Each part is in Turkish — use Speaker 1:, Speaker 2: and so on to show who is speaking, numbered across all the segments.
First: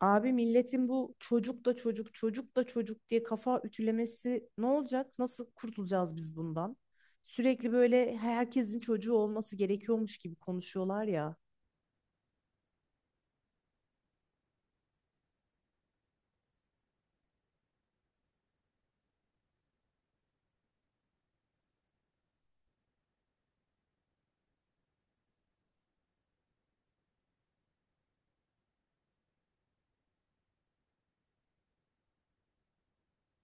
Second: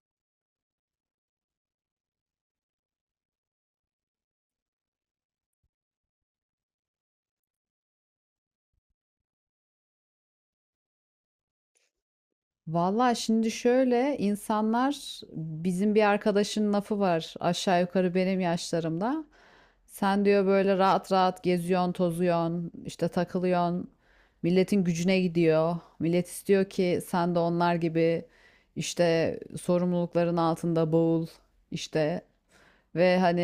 Speaker 1: Abi milletin bu çocuk da çocuk, çocuk da çocuk diye kafa ütülemesi ne olacak? Nasıl kurtulacağız biz bundan? Sürekli böyle herkesin çocuğu olması gerekiyormuş gibi konuşuyorlar ya.
Speaker 2: Vallahi şimdi şöyle insanlar bizim bir arkadaşın lafı var aşağı yukarı benim yaşlarımda. Sen diyor böyle rahat rahat geziyorsun, tozuyorsun, işte takılıyorsun. Milletin gücüne gidiyor. Millet istiyor ki sen de onlar gibi işte sorumlulukların altında boğul, işte ve hani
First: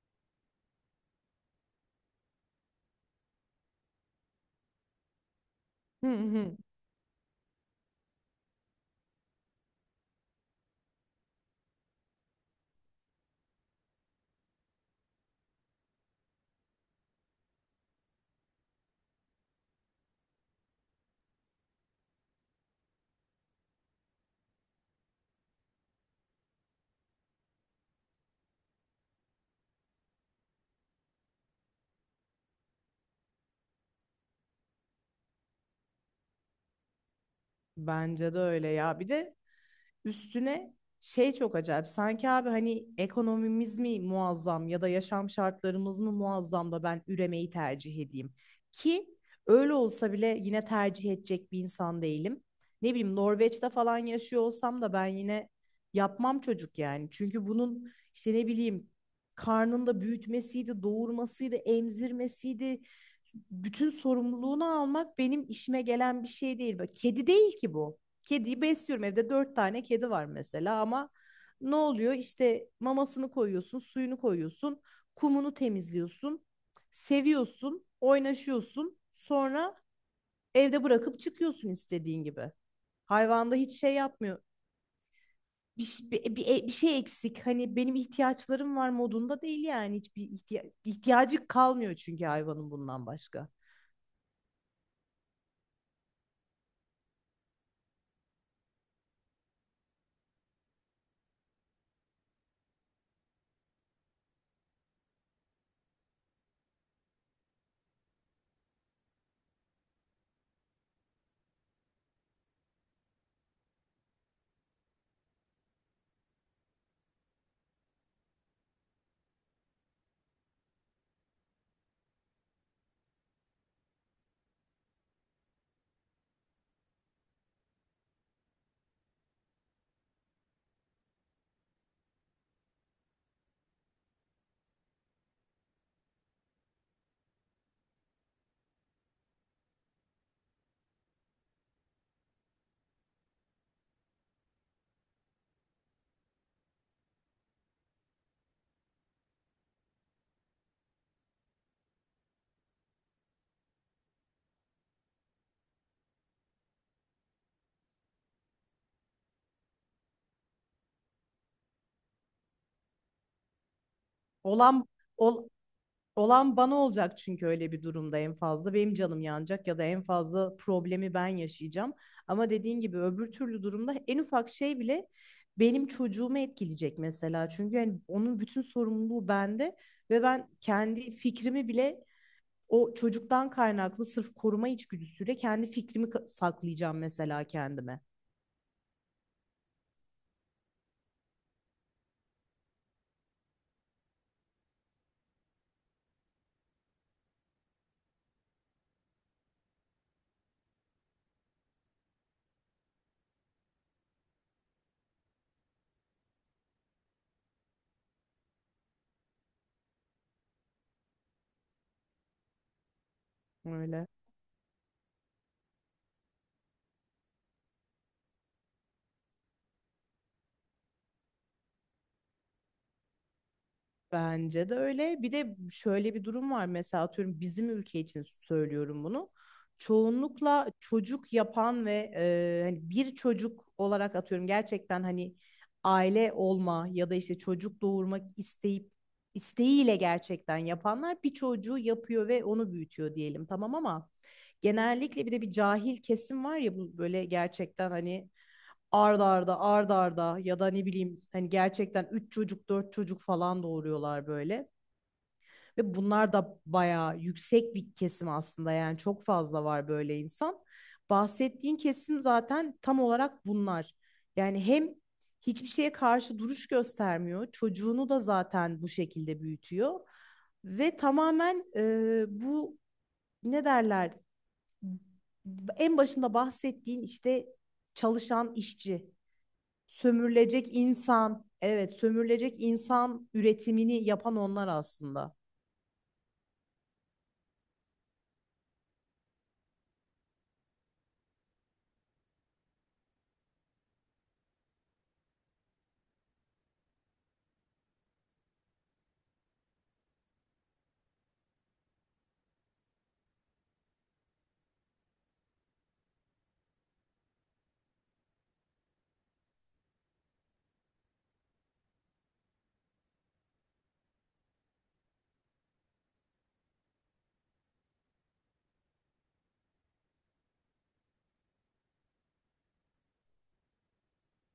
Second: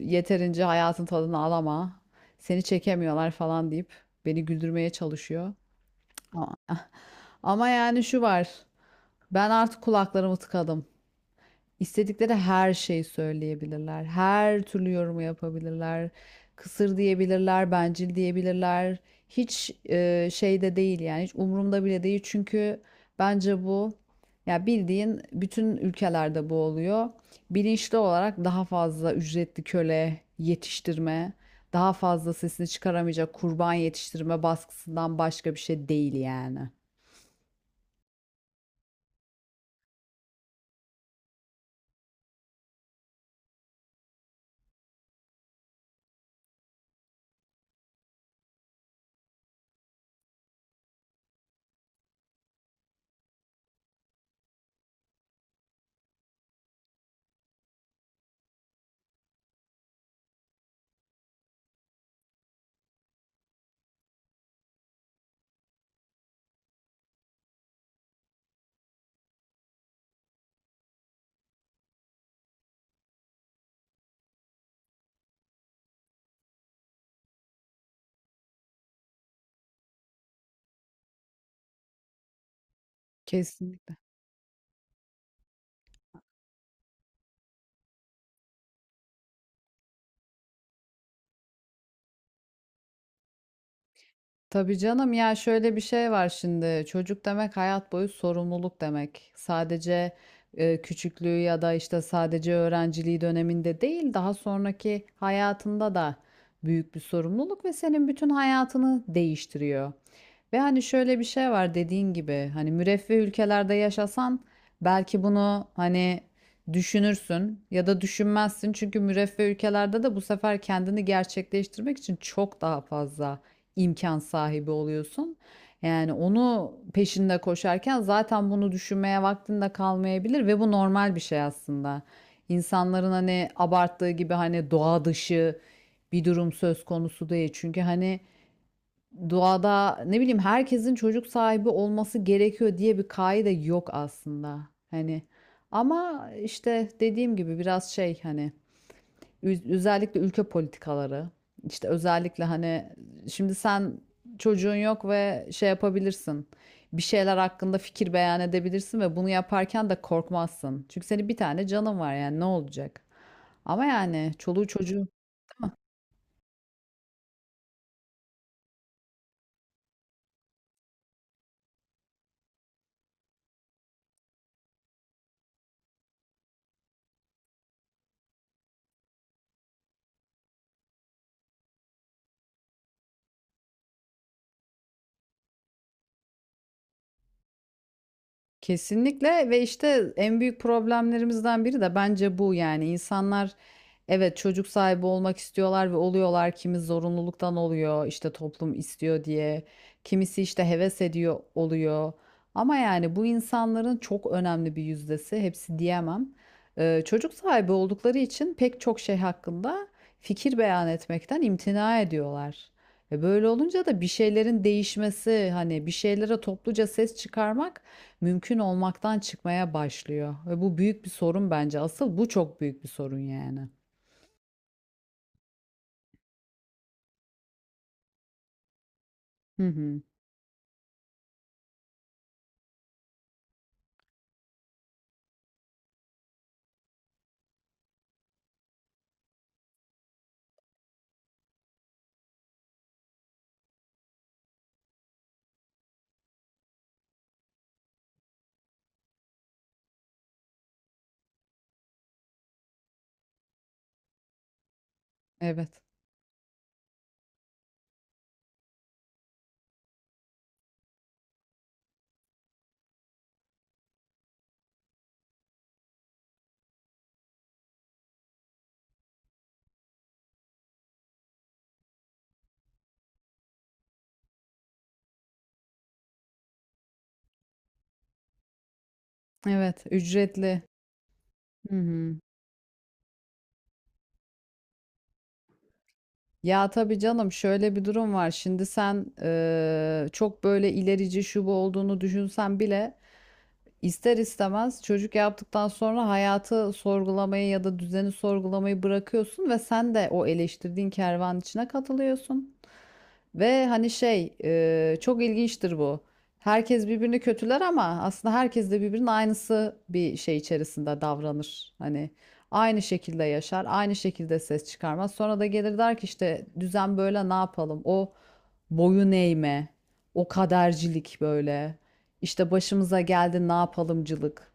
Speaker 2: yeterince hayatın tadını alama. Seni çekemiyorlar falan deyip beni güldürmeye çalışıyor.
Speaker 1: Hı hı.
Speaker 2: Ama ama yani şu var. Ben artık kulaklarımı tıkadım. İstedikleri her şeyi söyleyebilirler. Her türlü yorumu yapabilirler. Kısır diyebilirler, bencil diyebilirler. Hiç şeyde değil yani hiç umurumda bile değil. Çünkü bence bu ya bildiğin bütün ülkelerde bu oluyor. Bilinçli olarak daha fazla ücretli köle yetiştirme, daha fazla sesini çıkaramayacak kurban yetiştirme baskısından başka bir şey değil yani.
Speaker 1: Bence de öyle ya. Bir de üstüne şey çok acayip. Sanki abi hani ekonomimiz mi muazzam ya da yaşam şartlarımız mı muazzam da ben üremeyi tercih edeyim. Ki öyle olsa bile yine tercih edecek bir insan değilim. Ne bileyim Norveç'te falan yaşıyor olsam da ben yine yapmam çocuk yani. Çünkü bunun işte ne bileyim karnında büyütmesiydi, doğurmasıydı, emzirmesiydi. Bütün sorumluluğunu almak benim işime gelen bir şey değil. Bak, kedi değil ki bu. Kediyi besliyorum, evde dört tane kedi var mesela, ama ne oluyor, işte mamasını koyuyorsun, suyunu koyuyorsun, kumunu temizliyorsun, seviyorsun, oynaşıyorsun, sonra evde bırakıp çıkıyorsun istediğin gibi. Hayvanda hiç
Speaker 2: Kesin.
Speaker 1: şey yapmıyor, bir, ş- bir, bir, e, bir şey eksik hani benim ihtiyaçlarım var modunda değil yani hiçbir ihtiyacı kalmıyor çünkü hayvanın, bundan başka.
Speaker 2: Tabii canım ya şöyle bir şey var, şimdi çocuk demek hayat boyu sorumluluk demek. Sadece küçüklüğü ya da işte sadece öğrenciliği döneminde değil daha sonraki hayatında da büyük bir sorumluluk ve senin bütün hayatını değiştiriyor. Ve hani şöyle bir şey var, dediğin gibi hani müreffeh ülkelerde yaşasan belki bunu hani düşünürsün ya da düşünmezsin. Çünkü müreffeh ülkelerde de bu sefer kendini gerçekleştirmek için çok daha fazla imkan sahibi oluyorsun. Yani onu peşinde koşarken zaten bunu düşünmeye vaktin de kalmayabilir ve bu normal bir şey aslında. İnsanların hani abarttığı gibi hani doğa dışı bir durum söz konusu değil. Çünkü hani doğada ne bileyim herkesin çocuk sahibi olması gerekiyor diye bir kaide yok aslında. Hani ama işte dediğim gibi biraz şey, hani özellikle ülke politikaları. İşte özellikle hani şimdi sen çocuğun yok ve şey yapabilirsin. Bir şeyler hakkında fikir beyan edebilirsin ve bunu yaparken de korkmazsın. Çünkü senin bir tane canın var, yani ne olacak? Ama yani çoluğu
Speaker 1: Olan
Speaker 2: çocuğu.
Speaker 1: ol, Olan bana olacak çünkü öyle bir durumda en fazla benim canım yanacak ya da en fazla problemi ben yaşayacağım. Ama dediğin gibi öbür türlü durumda en ufak şey bile benim çocuğumu etkileyecek mesela. Çünkü yani onun bütün sorumluluğu bende ve ben kendi fikrimi bile, o çocuktan kaynaklı sırf koruma içgüdüsüyle, kendi fikrimi saklayacağım mesela kendime.
Speaker 2: Kesinlikle, ve işte en büyük problemlerimizden biri de bence bu, yani insanlar evet çocuk sahibi olmak istiyorlar ve oluyorlar, kimi zorunluluktan oluyor işte toplum istiyor diye, kimisi işte heves ediyor oluyor, ama yani bu insanların çok önemli bir yüzdesi, hepsi diyemem, çocuk sahibi oldukları için pek çok şey hakkında fikir beyan etmekten imtina ediyorlar. E böyle olunca da
Speaker 1: Öyle.
Speaker 2: bir şeylerin değişmesi, hani bir şeylere topluca ses çıkarmak mümkün olmaktan çıkmaya başlıyor. Ve bu büyük bir sorun bence. Asıl bu çok büyük bir sorun yani.
Speaker 1: Bence de öyle. Bir de şöyle bir durum var. Mesela atıyorum, bizim ülke için söylüyorum bunu.
Speaker 2: Hı hı.
Speaker 1: Çoğunlukla çocuk yapan ve hani bir çocuk olarak, atıyorum gerçekten hani aile olma ya da işte çocuk doğurmak isteyip, isteğiyle gerçekten yapanlar bir çocuğu yapıyor ve onu büyütüyor diyelim, tamam, ama genellikle bir de bir cahil kesim var ya, bu böyle gerçekten hani arda arda arda arda ya da ne bileyim hani gerçekten 3 çocuk 4 çocuk falan doğuruyorlar böyle.
Speaker 2: Evet.
Speaker 1: Ve bunlar da bayağı yüksek bir kesim aslında, yani çok fazla var böyle insan. Bahsettiğin kesim zaten tam olarak bunlar. Yani hem hiçbir şeye karşı duruş göstermiyor. Çocuğunu da zaten bu şekilde büyütüyor. Ve tamamen bu, ne derler, en başında bahsettiğin işte çalışan işçi.
Speaker 2: Evet, ücretli.
Speaker 1: Sömürülecek insan,
Speaker 2: Hı
Speaker 1: evet,
Speaker 2: hı.
Speaker 1: sömürülecek insan üretimini yapan onlar aslında.
Speaker 2: Ya tabii canım, şöyle bir durum var. Şimdi sen çok böyle ilerici şu bu olduğunu düşünsen bile İster istemez çocuk yaptıktan sonra hayatı sorgulamayı ya da düzeni sorgulamayı bırakıyorsun ve sen de o eleştirdiğin kervan içine katılıyorsun. Ve hani şey, çok ilginçtir bu. Herkes birbirini kötüler ama aslında herkes de birbirinin aynısı bir şey içerisinde davranır. Hani aynı şekilde yaşar, aynı şekilde ses çıkarmaz. Sonra da gelir der ki işte düzen böyle, ne yapalım? O boyun eğme, o kadercilik böyle. İşte başımıza geldi ne yapalımcılık.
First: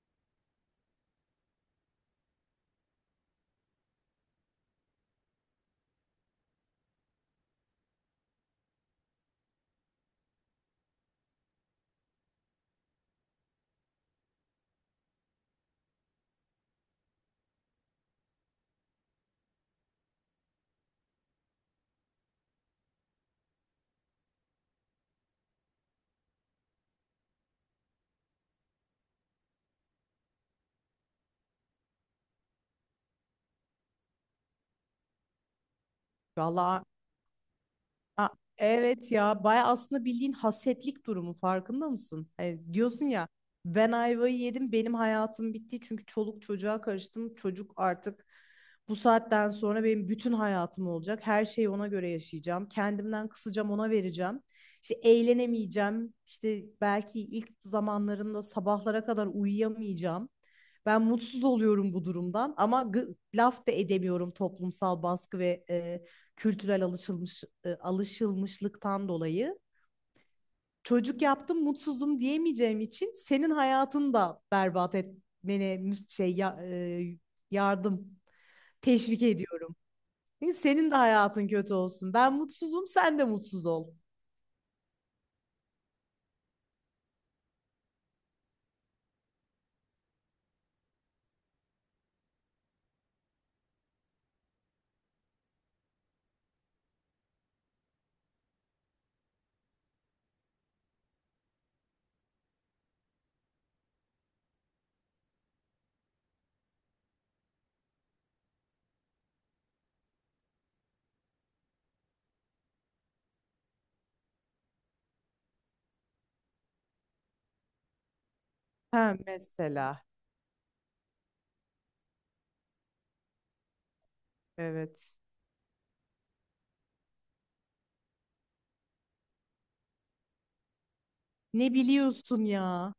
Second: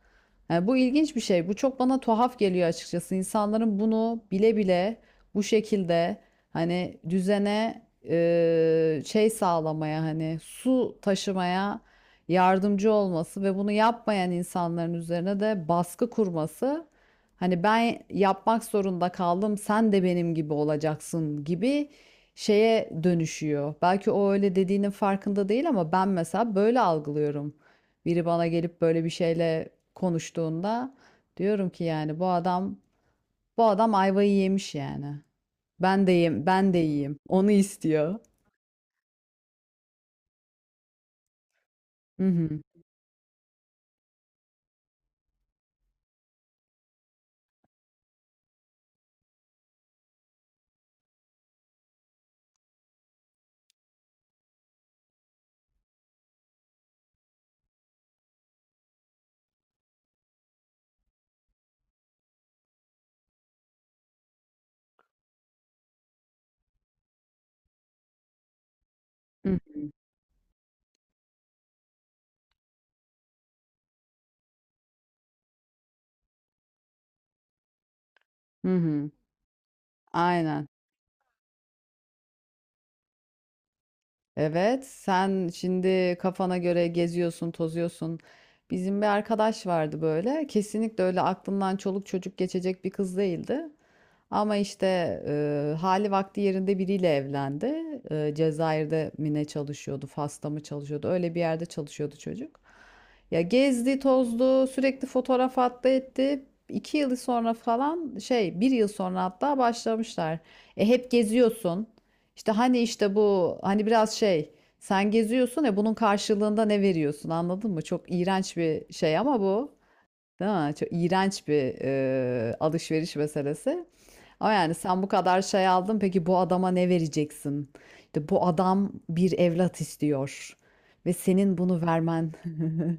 Speaker 2: Yani bu ilginç bir şey. Bu çok bana tuhaf geliyor açıkçası. İnsanların bunu bile bile bu şekilde hani düzene şey sağlamaya, hani su taşımaya yardımcı olması ve bunu yapmayan insanların üzerine de baskı kurması. Hani ben yapmak zorunda kaldım, sen de benim gibi olacaksın gibi şeye dönüşüyor. Belki o öyle dediğinin farkında değil ama ben mesela böyle algılıyorum. Biri bana gelip böyle bir şeyle konuştuğunda diyorum ki yani bu adam ayvayı yemiş yani. Ben de yiyeyim, ben de
Speaker 1: Vallahi.
Speaker 2: yiyeyim. Onu istiyor.
Speaker 1: Aa, evet ya, baya aslında bildiğin hasetlik durumu, farkında
Speaker 2: Hı
Speaker 1: mısın?
Speaker 2: hı.
Speaker 1: Hani diyorsun ya, ben ayvayı yedim, benim hayatım bitti çünkü çoluk çocuğa karıştım. Çocuk artık bu saatten sonra benim bütün hayatım olacak. Her şeyi ona göre yaşayacağım. Kendimden kısacağım, ona vereceğim. İşte eğlenemeyeceğim. İşte belki ilk zamanlarında sabahlara kadar uyuyamayacağım. Ben mutsuz oluyorum bu durumdan ama laf da edemiyorum toplumsal baskı ve kültürel alışılmışlıktan
Speaker 2: Hı
Speaker 1: dolayı
Speaker 2: hı.
Speaker 1: çocuk yaptım mutsuzum diyemeyeceğim için senin hayatını da berbat etmene şey e, yardım,
Speaker 2: Hı hı.
Speaker 1: teşvik ediyorum. Çünkü
Speaker 2: Aynen.
Speaker 1: senin de hayatın kötü olsun. Ben mutsuzum, sen de mutsuz ol.
Speaker 2: Evet, sen şimdi kafana göre geziyorsun, tozuyorsun. Bizim bir arkadaş vardı böyle. Kesinlikle öyle aklından çoluk çocuk geçecek bir kız değildi. Ama işte hali vakti yerinde biriyle evlendi. E, Cezayir'de mi ne çalışıyordu, Fas'ta mı çalışıyordu? Öyle bir yerde çalışıyordu çocuk. Ya gezdi, tozdu, sürekli fotoğraf attı etti. 2 yıl sonra falan bir yıl sonra hatta başlamışlar. E hep geziyorsun. İşte hani işte bu hani biraz şey, sen geziyorsun ya, bunun karşılığında ne veriyorsun, anladın mı? Çok iğrenç bir
Speaker 1: Ha,
Speaker 2: şey ama bu,
Speaker 1: mesela.
Speaker 2: değil mi? Çok iğrenç bir alışveriş meselesi. Ama yani sen bu
Speaker 1: Evet.
Speaker 2: kadar şey aldın, peki bu adama ne vereceksin? İşte bu adam bir evlat istiyor ve senin
Speaker 1: Ne
Speaker 2: bunu vermen.
Speaker 1: biliyorsun ya?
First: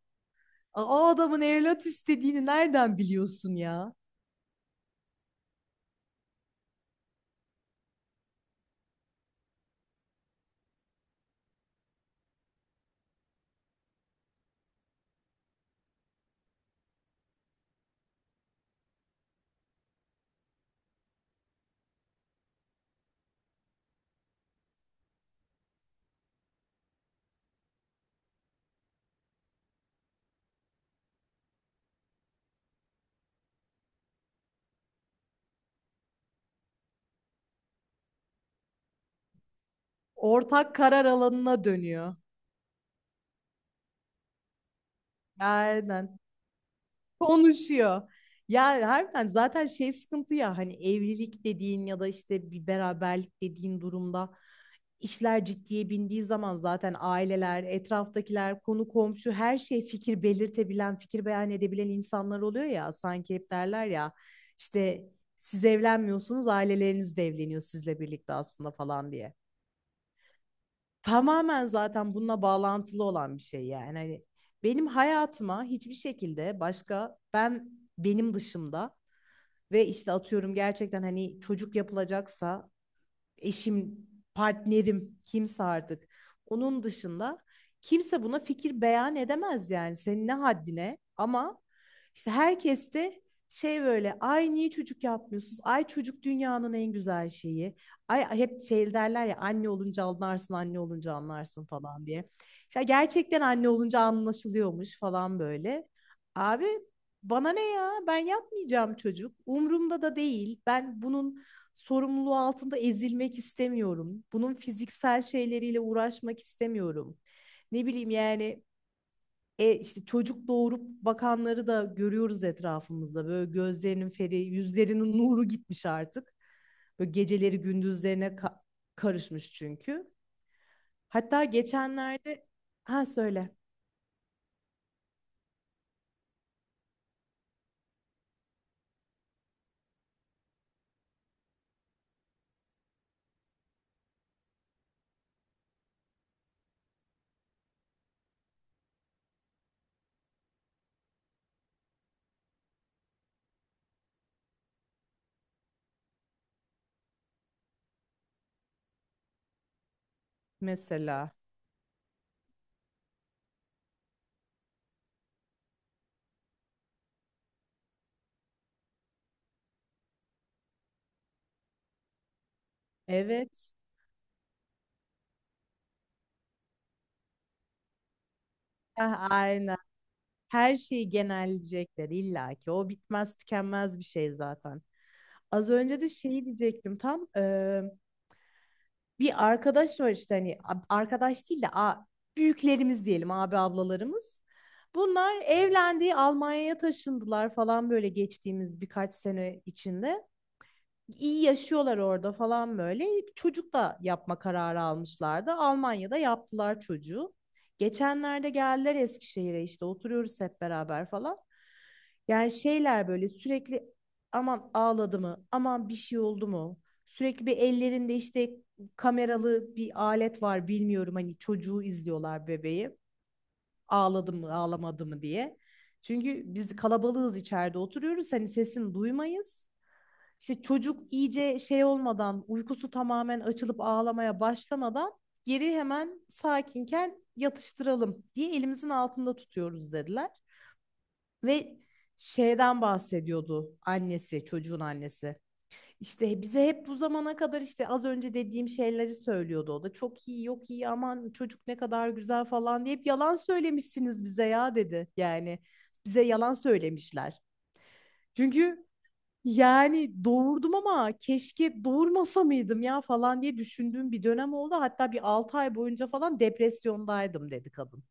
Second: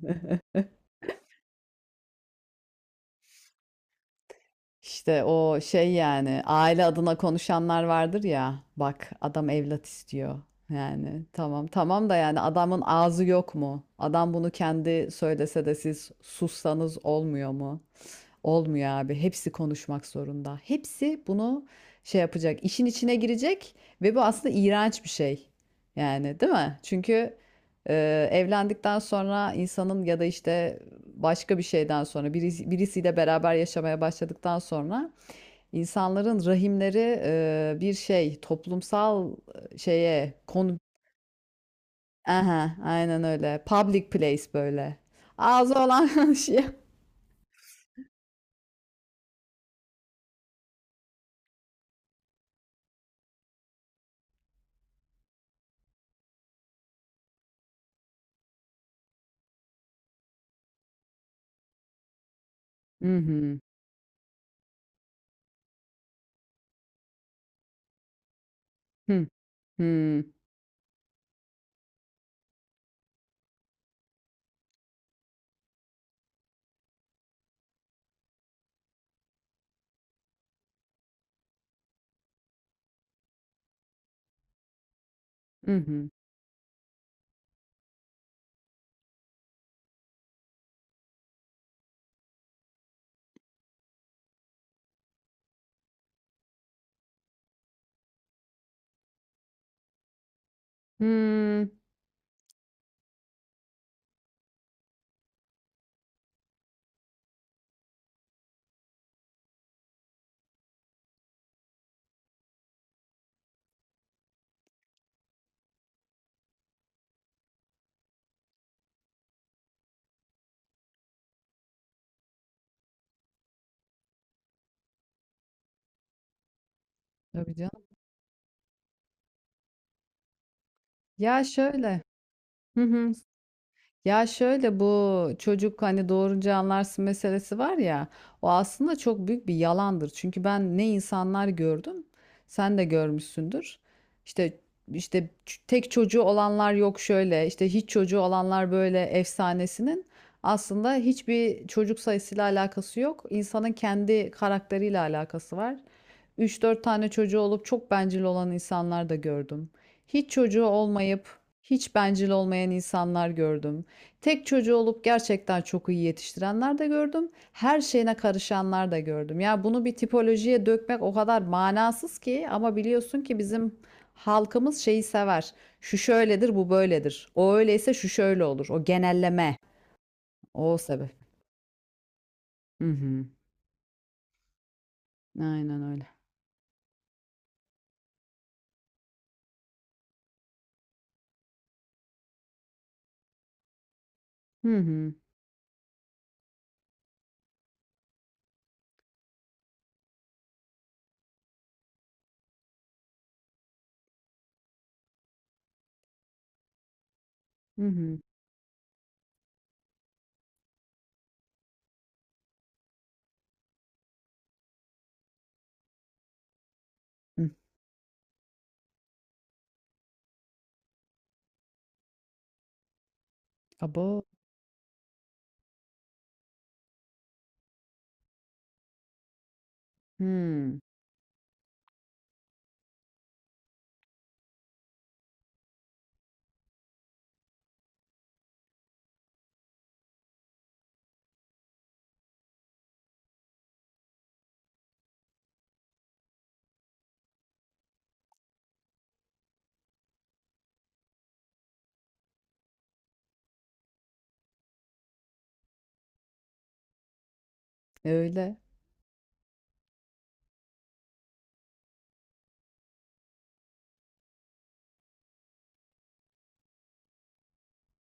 Speaker 1: O adamın evlat istediğini nereden biliyorsun ya?
Speaker 2: İşte o şey yani aile adına konuşanlar vardır ya, bak adam evlat istiyor, yani tamam tamam da yani adamın ağzı yok mu? Adam bunu kendi söylese de siz sussanız olmuyor mu? Olmuyor abi. Hepsi konuşmak zorunda. Hepsi bunu şey yapacak. İşin içine girecek ve bu aslında iğrenç bir şey. Yani değil mi? Çünkü evlendikten sonra insanın ya da işte başka bir şeyden sonra birisi, birisiyle beraber yaşamaya başladıktan sonra insanların rahimleri bir şey, toplumsal şeye
Speaker 1: Ortak
Speaker 2: konu.
Speaker 1: karar alanına dönüyor.
Speaker 2: Aha, aynen öyle. Public place böyle. Ağzı
Speaker 1: Aynen.
Speaker 2: olan şey.
Speaker 1: Konuşuyor. Ya harbiden zaten şey sıkıntı ya, hani evlilik dediğin ya da işte bir beraberlik dediğin durumda, işler ciddiye bindiği zaman zaten aileler, etraftakiler, konu komşu, her şey, fikir belirtebilen, fikir beyan edebilen insanlar oluyor ya,
Speaker 2: Hı
Speaker 1: sanki. Hep
Speaker 2: hı.
Speaker 1: derler ya işte, siz evlenmiyorsunuz, aileleriniz de evleniyor sizle birlikte aslında falan
Speaker 2: Hı
Speaker 1: diye.
Speaker 2: hı.
Speaker 1: Tamamen zaten bununla bağlantılı olan bir şey yani. Hani benim hayatıma hiçbir şekilde başka, benim dışımda, ve işte atıyorum gerçekten hani çocuk yapılacaksa, eşim, partnerim, kimse
Speaker 2: Hı
Speaker 1: artık.
Speaker 2: hı.
Speaker 1: Onun dışında kimse buna fikir beyan edemez, yani senin ne haddine, ama işte herkes de böyle, ay niye çocuk yapmıyorsunuz? Ay çocuk dünyanın en güzel şeyi. Ay, hep derler ya, anne olunca anlarsın, anne olunca anlarsın
Speaker 2: Hımm.
Speaker 1: falan diye. İşte gerçekten anne olunca anlaşılıyormuş falan böyle. Abi bana ne ya? Ben yapmayacağım çocuk. Umurumda da değil. Ben bunun sorumluluğu altında ezilmek istemiyorum. Bunun fiziksel şeyleriyle uğraşmak istemiyorum. Ne bileyim yani, işte çocuk doğurup bakanları da görüyoruz etrafımızda. Böyle gözlerinin feri, yüzlerinin nuru gitmiş artık. Böyle
Speaker 2: Tabii
Speaker 1: geceleri
Speaker 2: canım.
Speaker 1: gündüzlerine karışmış çünkü.
Speaker 2: Ya
Speaker 1: Hatta
Speaker 2: şöyle.
Speaker 1: geçenlerde,
Speaker 2: Hı
Speaker 1: ha,
Speaker 2: hı.
Speaker 1: söyle
Speaker 2: Ya şöyle, bu çocuk hani doğurunca anlarsın meselesi var ya, o aslında çok büyük bir yalandır. Çünkü ben ne insanlar gördüm, sen de görmüşsündür. İşte işte tek çocuğu olanlar, yok şöyle işte hiç çocuğu olanlar böyle efsanesinin aslında hiçbir çocuk sayısıyla alakası yok. İnsanın kendi karakteriyle alakası var. Üç dört tane çocuğu olup çok bencil olan insanlar da gördüm. Hiç çocuğu olmayıp
Speaker 1: mesela.
Speaker 2: hiç bencil olmayan insanlar gördüm. Tek çocuğu olup gerçekten çok iyi yetiştirenler de gördüm. Her şeyine karışanlar da gördüm. Ya bunu bir tipolojiye dökmek o kadar manasız ki, ama biliyorsun ki
Speaker 1: Evet.
Speaker 2: bizim halkımız şeyi sever. Şu şöyledir, bu böyledir. O öyleyse şu şöyle olur. O
Speaker 1: Ha,
Speaker 2: genelleme.
Speaker 1: aynen. Her
Speaker 2: O
Speaker 1: şeyi
Speaker 2: sebep.
Speaker 1: genelleyecekler illa ki.
Speaker 2: Hı
Speaker 1: O
Speaker 2: hı.
Speaker 1: bitmez tükenmez bir şey zaten. Az
Speaker 2: Aynen
Speaker 1: önce
Speaker 2: öyle.
Speaker 1: de şeyi diyecektim tam. Bir arkadaş var işte, hani arkadaş değil de büyüklerimiz diyelim, abi ablalarımız.
Speaker 2: Hı hı.
Speaker 1: Bunlar evlendi, Almanya'ya taşındılar falan, böyle geçtiğimiz birkaç sene içinde iyi yaşıyorlar orada falan böyle. Çocuk da yapma kararı almışlardı. Almanya'da yaptılar çocuğu.
Speaker 2: Hı hı.
Speaker 1: Geçenlerde geldiler Eskişehir'e, işte oturuyoruz hep beraber falan. Yani şeyler, böyle sürekli, aman ağladı mı, aman bir şey oldu mu? Sürekli
Speaker 2: Hı.
Speaker 1: bir ellerinde işte kameralı bir alet var, bilmiyorum, hani çocuğu izliyorlar, bebeği.
Speaker 2: Abo.
Speaker 1: Ağladı mı, ağlamadı mı diye. Çünkü biz kalabalığız, içeride oturuyoruz, hani sesini duymayız. İşte
Speaker 2: Hı.
Speaker 1: çocuk iyice şey olmadan, uykusu tamamen açılıp ağlamaya başlamadan geri, hemen sakinken yatıştıralım diye elimizin altında tutuyoruz dediler. Ve şeyden bahsediyordu annesi, çocuğun annesi. İşte bize hep bu zamana kadar, işte az önce dediğim şeyleri söylüyordu o da. Çok iyi, yok iyi, aman çocuk ne kadar güzel falan diye hep yalan söylemişsiniz bize ya, dedi. Yani bize yalan söylemişler.
Speaker 2: Öyle.
Speaker 1: Çünkü yani doğurdum ama keşke doğurmasa mıydım ya falan diye düşündüğüm bir dönem oldu. Hatta bir 6 ay boyunca falan depresyondaydım, dedi kadın.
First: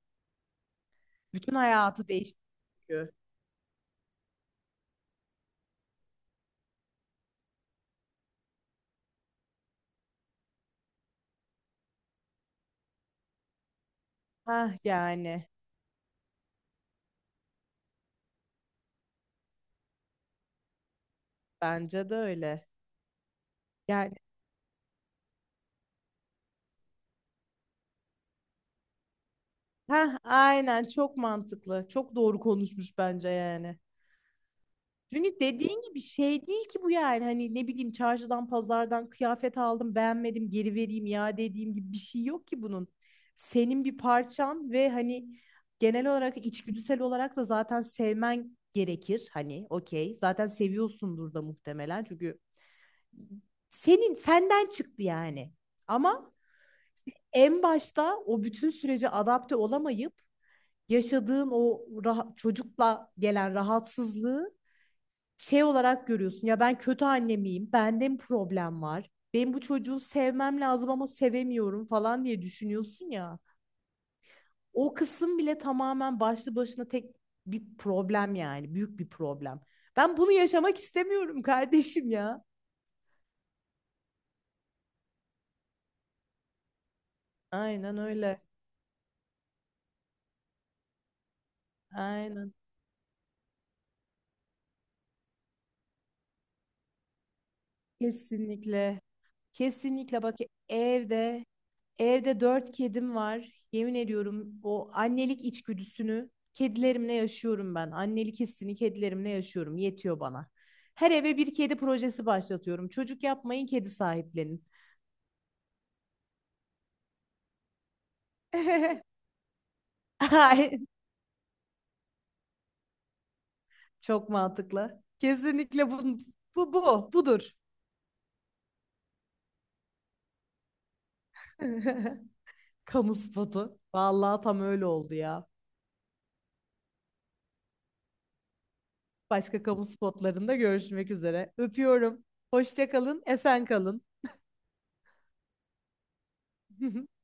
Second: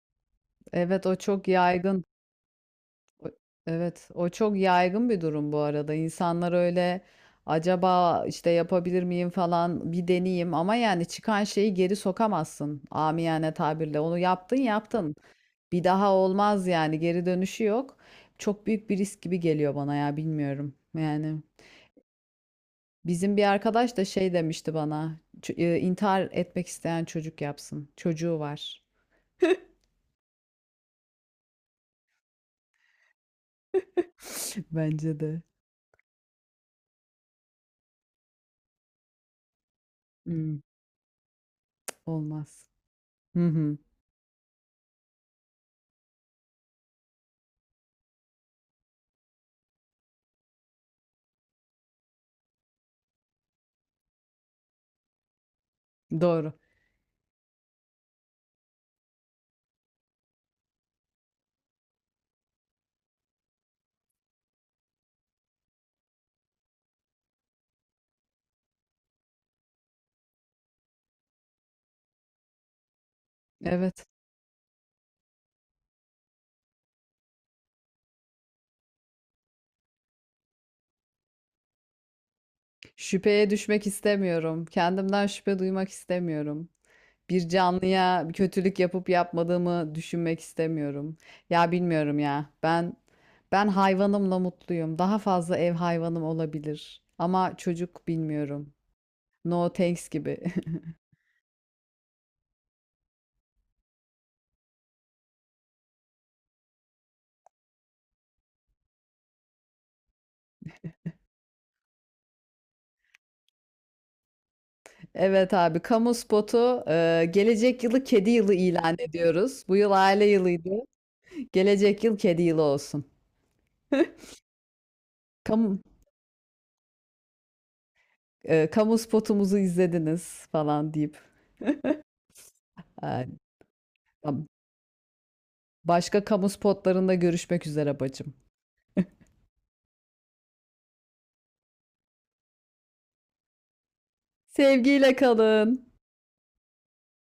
Speaker 2: Evet, o çok
Speaker 1: Bütün
Speaker 2: yaygın.
Speaker 1: hayatı değişti çünkü.
Speaker 2: O- Evet, o çok yaygın bir durum bu arada. İnsanlar öyle acaba işte yapabilir miyim falan bir deneyeyim, ama yani çıkan şeyi geri sokamazsın, amiyane tabirle. Onu yaptın
Speaker 1: Heh
Speaker 2: yaptın.
Speaker 1: yani
Speaker 2: Bir daha olmaz, yani geri dönüşü yok. Çok büyük bir risk gibi geliyor bana ya, bilmiyorum. Yani
Speaker 1: bence de öyle.
Speaker 2: bizim bir arkadaş da
Speaker 1: Yani
Speaker 2: şey demişti bana. "Ç- e, intihar etmek isteyen çocuk yapsın. Çocuğu var."
Speaker 1: heh, aynen, çok mantıklı. Çok doğru konuşmuş bence yani.
Speaker 2: Bence
Speaker 1: Çünkü
Speaker 2: de.
Speaker 1: dediğin gibi şey değil ki bu, yani hani ne bileyim, çarşıdan pazardan kıyafet aldım, beğenmedim,
Speaker 2: Hmm,
Speaker 1: geri vereyim ya dediğim gibi bir şey yok ki
Speaker 2: olmaz.
Speaker 1: bunun.
Speaker 2: Hı hı,
Speaker 1: Senin bir parçan, ve hani genel olarak içgüdüsel olarak da zaten sevmen gerekir, hani okey zaten seviyorsundur da muhtemelen, çünkü senin, senden çıktı yani. Ama
Speaker 2: doğru.
Speaker 1: en başta o bütün sürece adapte olamayıp yaşadığın o çocukla gelen rahatsızlığı şey olarak görüyorsun. Ya ben kötü anne miyim? Bende mi problem var? Benim bu çocuğu sevmem lazım ama sevemiyorum falan diye düşünüyorsun ya.
Speaker 2: Evet.
Speaker 1: O kısım bile tamamen başlı başına tek bir problem yani. Büyük bir problem. Ben bunu yaşamak istemiyorum kardeşim ya.
Speaker 2: Şüpheye düşmek istemiyorum. Kendimden şüphe duymak istemiyorum. Bir
Speaker 1: Aynen
Speaker 2: canlıya bir
Speaker 1: öyle.
Speaker 2: kötülük yapıp yapmadığımı düşünmek istemiyorum. Ya bilmiyorum ya.
Speaker 1: Aynen.
Speaker 2: Ben hayvanımla mutluyum. Daha fazla ev hayvanım olabilir. Ama çocuk bilmiyorum.
Speaker 1: Kesinlikle.
Speaker 2: No thanks
Speaker 1: Kesinlikle bak,
Speaker 2: gibi.
Speaker 1: evde evde dört kedim var. Yemin ediyorum, o annelik içgüdüsünü kedilerimle yaşıyorum ben. Annelik hissini kedilerimle yaşıyorum. Yetiyor bana. Her eve bir kedi projesi başlatıyorum. Çocuk yapmayın, kedi sahiplenin.
Speaker 2: Evet abi, kamu spotu. Gelecek yılı kedi yılı ilan ediyoruz. Bu yıl aile yılıydı.
Speaker 1: Ay,
Speaker 2: Gelecek yıl kedi yılı olsun.
Speaker 1: çok mantıklı.
Speaker 2: Kamu,
Speaker 1: Kesinlikle bu bu bu budur.
Speaker 2: kamu spotumuzu izlediniz falan deyip.
Speaker 1: Kamu
Speaker 2: e,
Speaker 1: spotu. Vallahi tam öyle oldu ya.
Speaker 2: Başka kamu spotlarında görüşmek üzere bacım.
Speaker 1: Başka kamu spotlarında görüşmek üzere. Öpüyorum. Hoşça kalın, esen kalın.
Speaker 2: Sevgiyle kalın.